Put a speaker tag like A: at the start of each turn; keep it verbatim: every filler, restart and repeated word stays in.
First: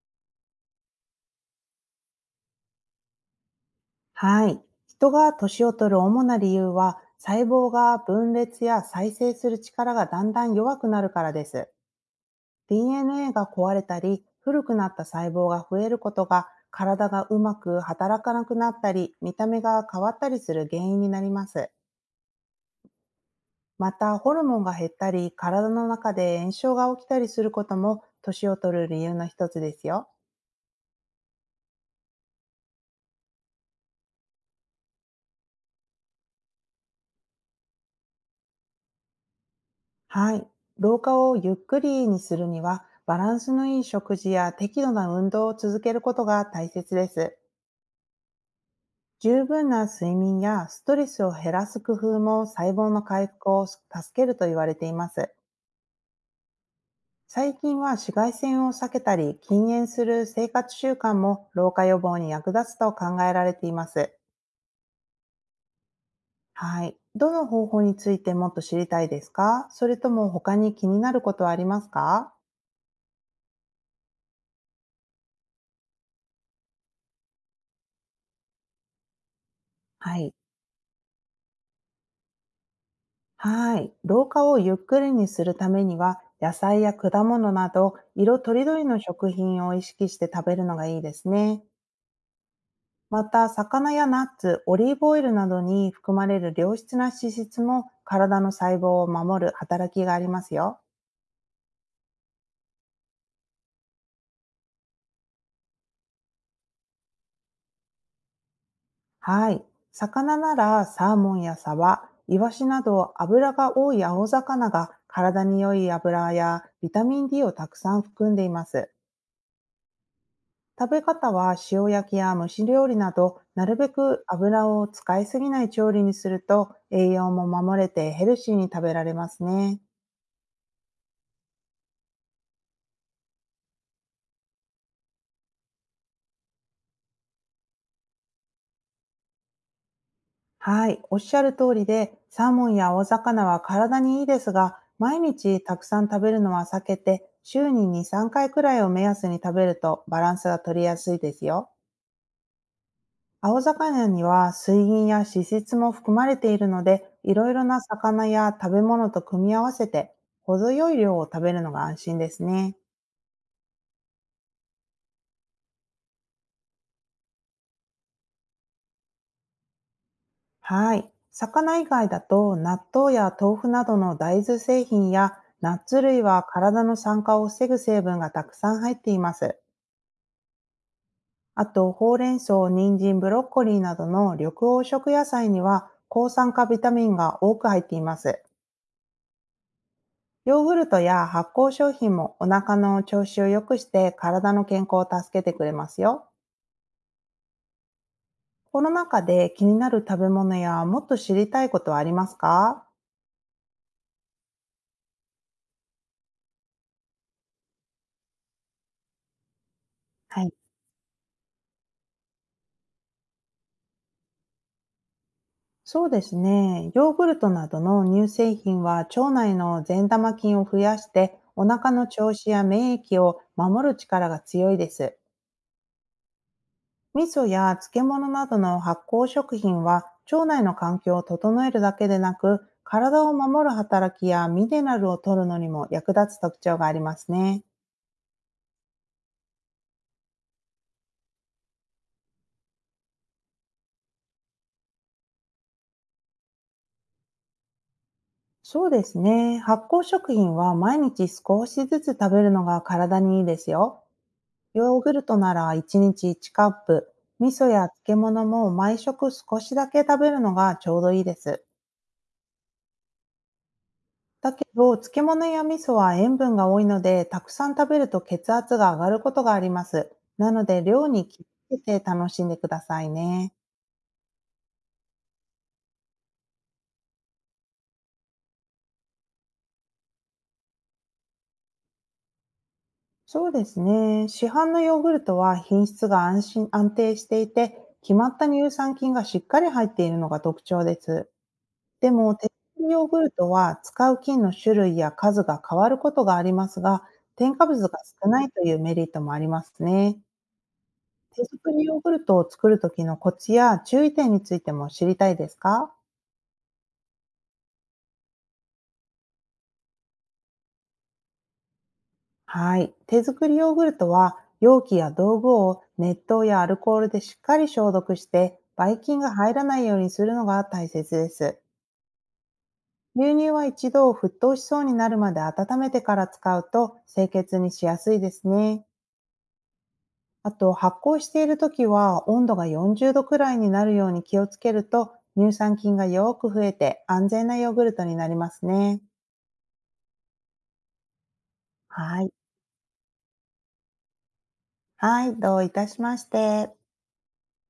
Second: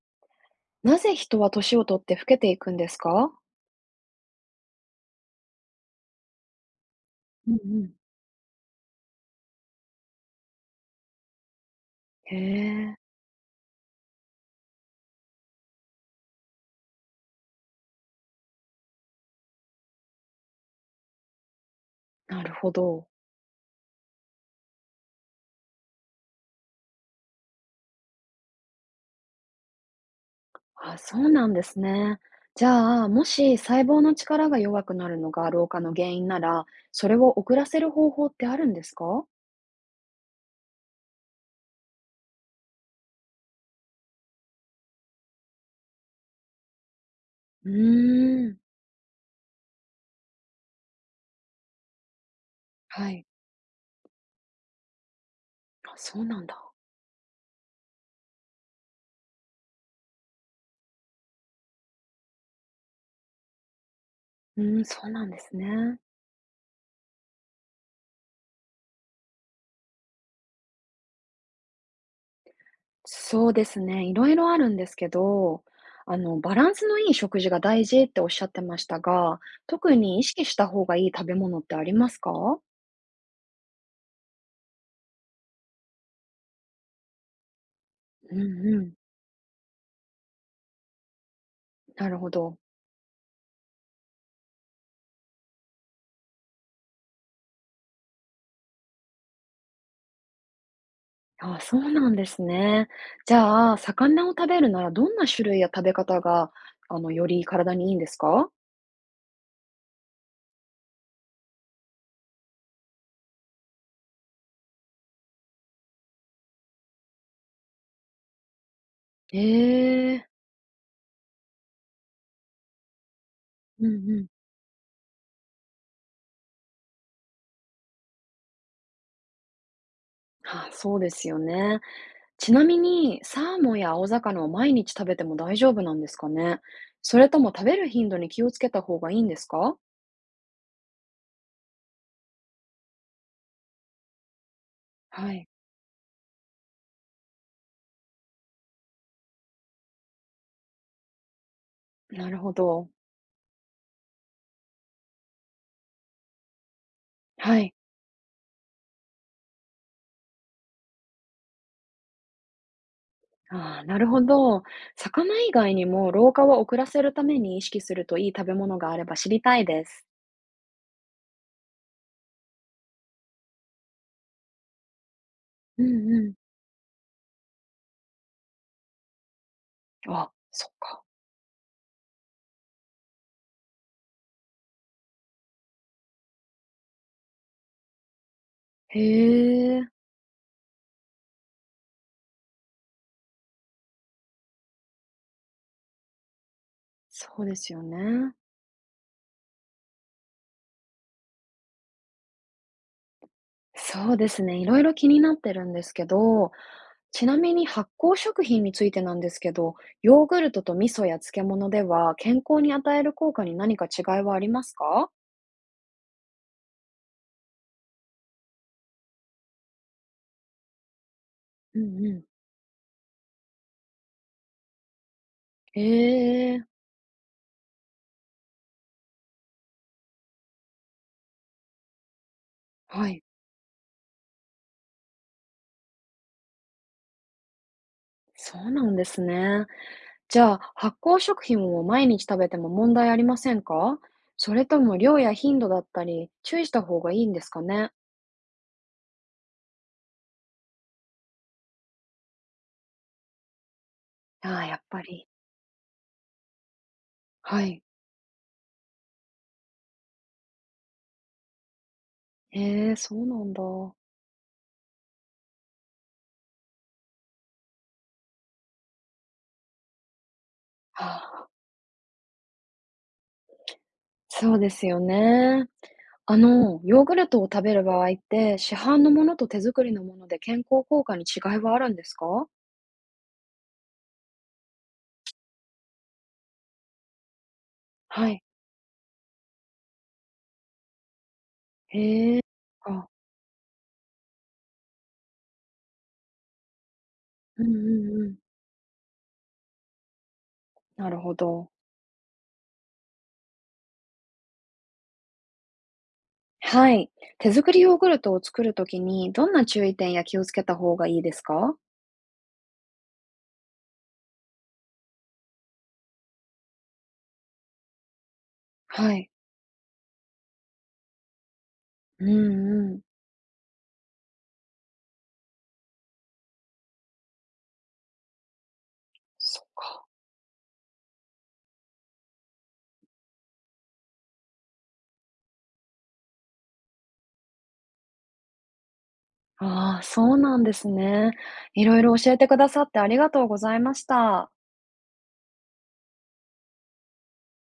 A: なぜ人は年を取って老けていくんですか？
B: はい。人が年を取る主な理由は、細
A: うん
B: 胞
A: うん。
B: が分裂や再生する力がだんだん弱くなるからです。
A: へえ、
B: ディーエヌエー が壊れたり、古くなった細胞が増えることが、体がうまく働かなくなったり、見た目が変わったりする原因になります。
A: なるほど。
B: また、ホルモンが減ったり、体の中で炎症が起きたりすることも、年を取る理由の一つですよ。
A: あ、そうなんですね。じゃあ、もし細胞の力が弱くなるのが老化の原因なら、それを遅らせる方法ってあるんですか？
B: はい。老化をゆっくりにするには、バランスのいい食事や適度な運動を続けることが大切です。
A: うーん、
B: 十分な睡眠やストレスを減らす工夫も細胞の
A: はい。
B: 回復を助けると言われています。
A: あ、そうなんだ。
B: 最近は紫外線を避けたり禁煙する生活習慣も老化予防に役立つと考えられています。
A: うーん、そうなんですね。
B: はい。どの方法についてもっと知りたいですか？それとも他に気になることはありますか？
A: そうですね、いろいろあるんですけど、あの、バランスのいい食事が大事っておっしゃってましたが、特に
B: は
A: 意
B: い。
A: 識した方がいい食べ物ってありますか？
B: はい。老化をゆっくりにするためには、野菜や果物など、
A: う
B: 色
A: ん
B: とりど
A: う
B: り
A: ん。
B: の食品を意識して食べるのがいいですね。
A: なるほど。
B: また、魚やナッツ、オリーブオイルなどに含まれる良質な脂質も、体の細胞を守る働きがありますよ。
A: あ、そうなんですね。じゃあ、魚を食べるならどんな種類や食べ方が、あの、より体にいいんですか？
B: はい。魚なら、サーモンやサバ、イワシなど、油が多い青魚が、体に良い油やビタミン D をたくさん含んでいます。
A: へえ。
B: 食べ方は塩焼きや蒸し料理など、なる
A: う
B: べ
A: んう
B: く
A: ん。
B: 油を使いすぎない調理にすると栄養も守れてヘルシーに食べられますね。
A: ああ、そうですよね。ちなみに、サーモンや青魚を毎日食べても大丈夫なんですかね？それとも食べる頻度に気をつけた方がいいんですか？
B: はい、おっしゃる通りで、サーモンや大魚は体にいいですが、毎
A: はい、
B: 日たくさん食べるのは避けて、週にに、さんかいくらいを目安に食べるとバランスが取りやすいですよ。
A: なるほど。
B: 青魚には水銀や脂質も含まれているので、いろい
A: は
B: ろ
A: い。
B: な魚や食べ物と組み合わせて、程よい量を食べるのが安心ですね。
A: ああ、なるほど。魚以外にも老化を遅らせるために意識するといい食べ物があれば知りたいです。
B: はい。魚以外だと、納豆や豆腐などの大豆製品や、ナ
A: う
B: ッツ
A: んう
B: 類
A: ん。
B: は体の酸化を防ぐ成分がたくさん入っています。
A: あ、そっか。
B: あと、ほうれん草、人参、ブロッコリーなどの緑黄色野菜には、抗酸化ビタミンが多く入っています。
A: へえ、
B: ヨーグルトや発酵商品もお腹の調子を良くして体の健康を助けてくれますよ。
A: そうですよね。
B: この中で気になる食べ物やもっと知りたいことはありますか？
A: そうですね、いろいろ気になってるんですけど、ちなみに発酵食品についてなんですけど、ヨーグ
B: は
A: ル
B: い。
A: トと味噌や漬物では健康に与える効果に何か違いはありますか？
B: そうですね。ヨーグルトなどの乳製品は腸内の善玉菌を増やしてお
A: う
B: 腹
A: ん
B: の
A: うん。
B: 調子や免疫を守る力が強いです。
A: へえ、
B: 味噌や漬物などの発酵食品は腸内の環境を整えるだけでなく
A: はい、
B: 体を守る働きやミネラルを取るのにも役立つ特徴がありますね。
A: そうなんですね。じゃあ、発酵食品を毎日食べても問題ありませんか？それとも量や頻度だったり、注意した方がいいんですかね？
B: そうですね。発酵食品は毎日少しずつ食べるのが体にいいですよ。
A: ああ、やっ
B: ヨー
A: ぱ
B: グル
A: り。
B: トならいちにちいちカップ、味
A: は
B: 噌
A: い。
B: や漬物も毎食少しだけ食べるのがちょうどいいです。
A: へえ、そうなんだ。
B: だけど、漬物や味噌は塩分が多いので、たくさん食べると血圧が上がることがあります。なので、
A: は
B: 量に気
A: あ、
B: をつけて楽しんでくださいね。
A: そうですよね。あの、ヨーグルトを食べる場合って、市販のものと手作りのもので健康効果に違いはあるんですか？
B: そうですね。市販のヨーグルトは品質が安心、安定していて、決
A: は
B: まっ
A: い。
B: た乳酸菌がしっかり入っているのが特徴です。でも、
A: へえ。
B: 手作りヨー
A: あ、
B: グルトは使う菌の種類や数が変わることがありますが、添
A: う
B: 加
A: んう
B: 物が
A: んう
B: 少
A: ん。
B: ないというメリットもありますね。
A: なるほ
B: 手
A: ど。
B: 作りヨーグルトを作る時のコツや注意点についても知りたいですか？
A: はい。手作りヨーグルトを作るときに、どんな注意点や気をつけた方がいいですか？
B: はい。手作りヨーグルトは容器や道具を熱湯やアルコールでしっかり消毒してばい
A: は
B: 菌
A: い。
B: が入らないようにするのが大切です。
A: うんうん。
B: 牛乳は一度沸騰しそうになるまで温めてから使うと清潔にしやすいですね。
A: そっか。
B: あと発酵している時は温度がよんじゅうどくらいになるように気をつけると乳酸菌がよく増えて安全なヨーグルトになりますね。
A: ああ、そうなんですね。いろいろ
B: はい。
A: 教えてくださってありがとうございました。
B: はい、どういたしまして。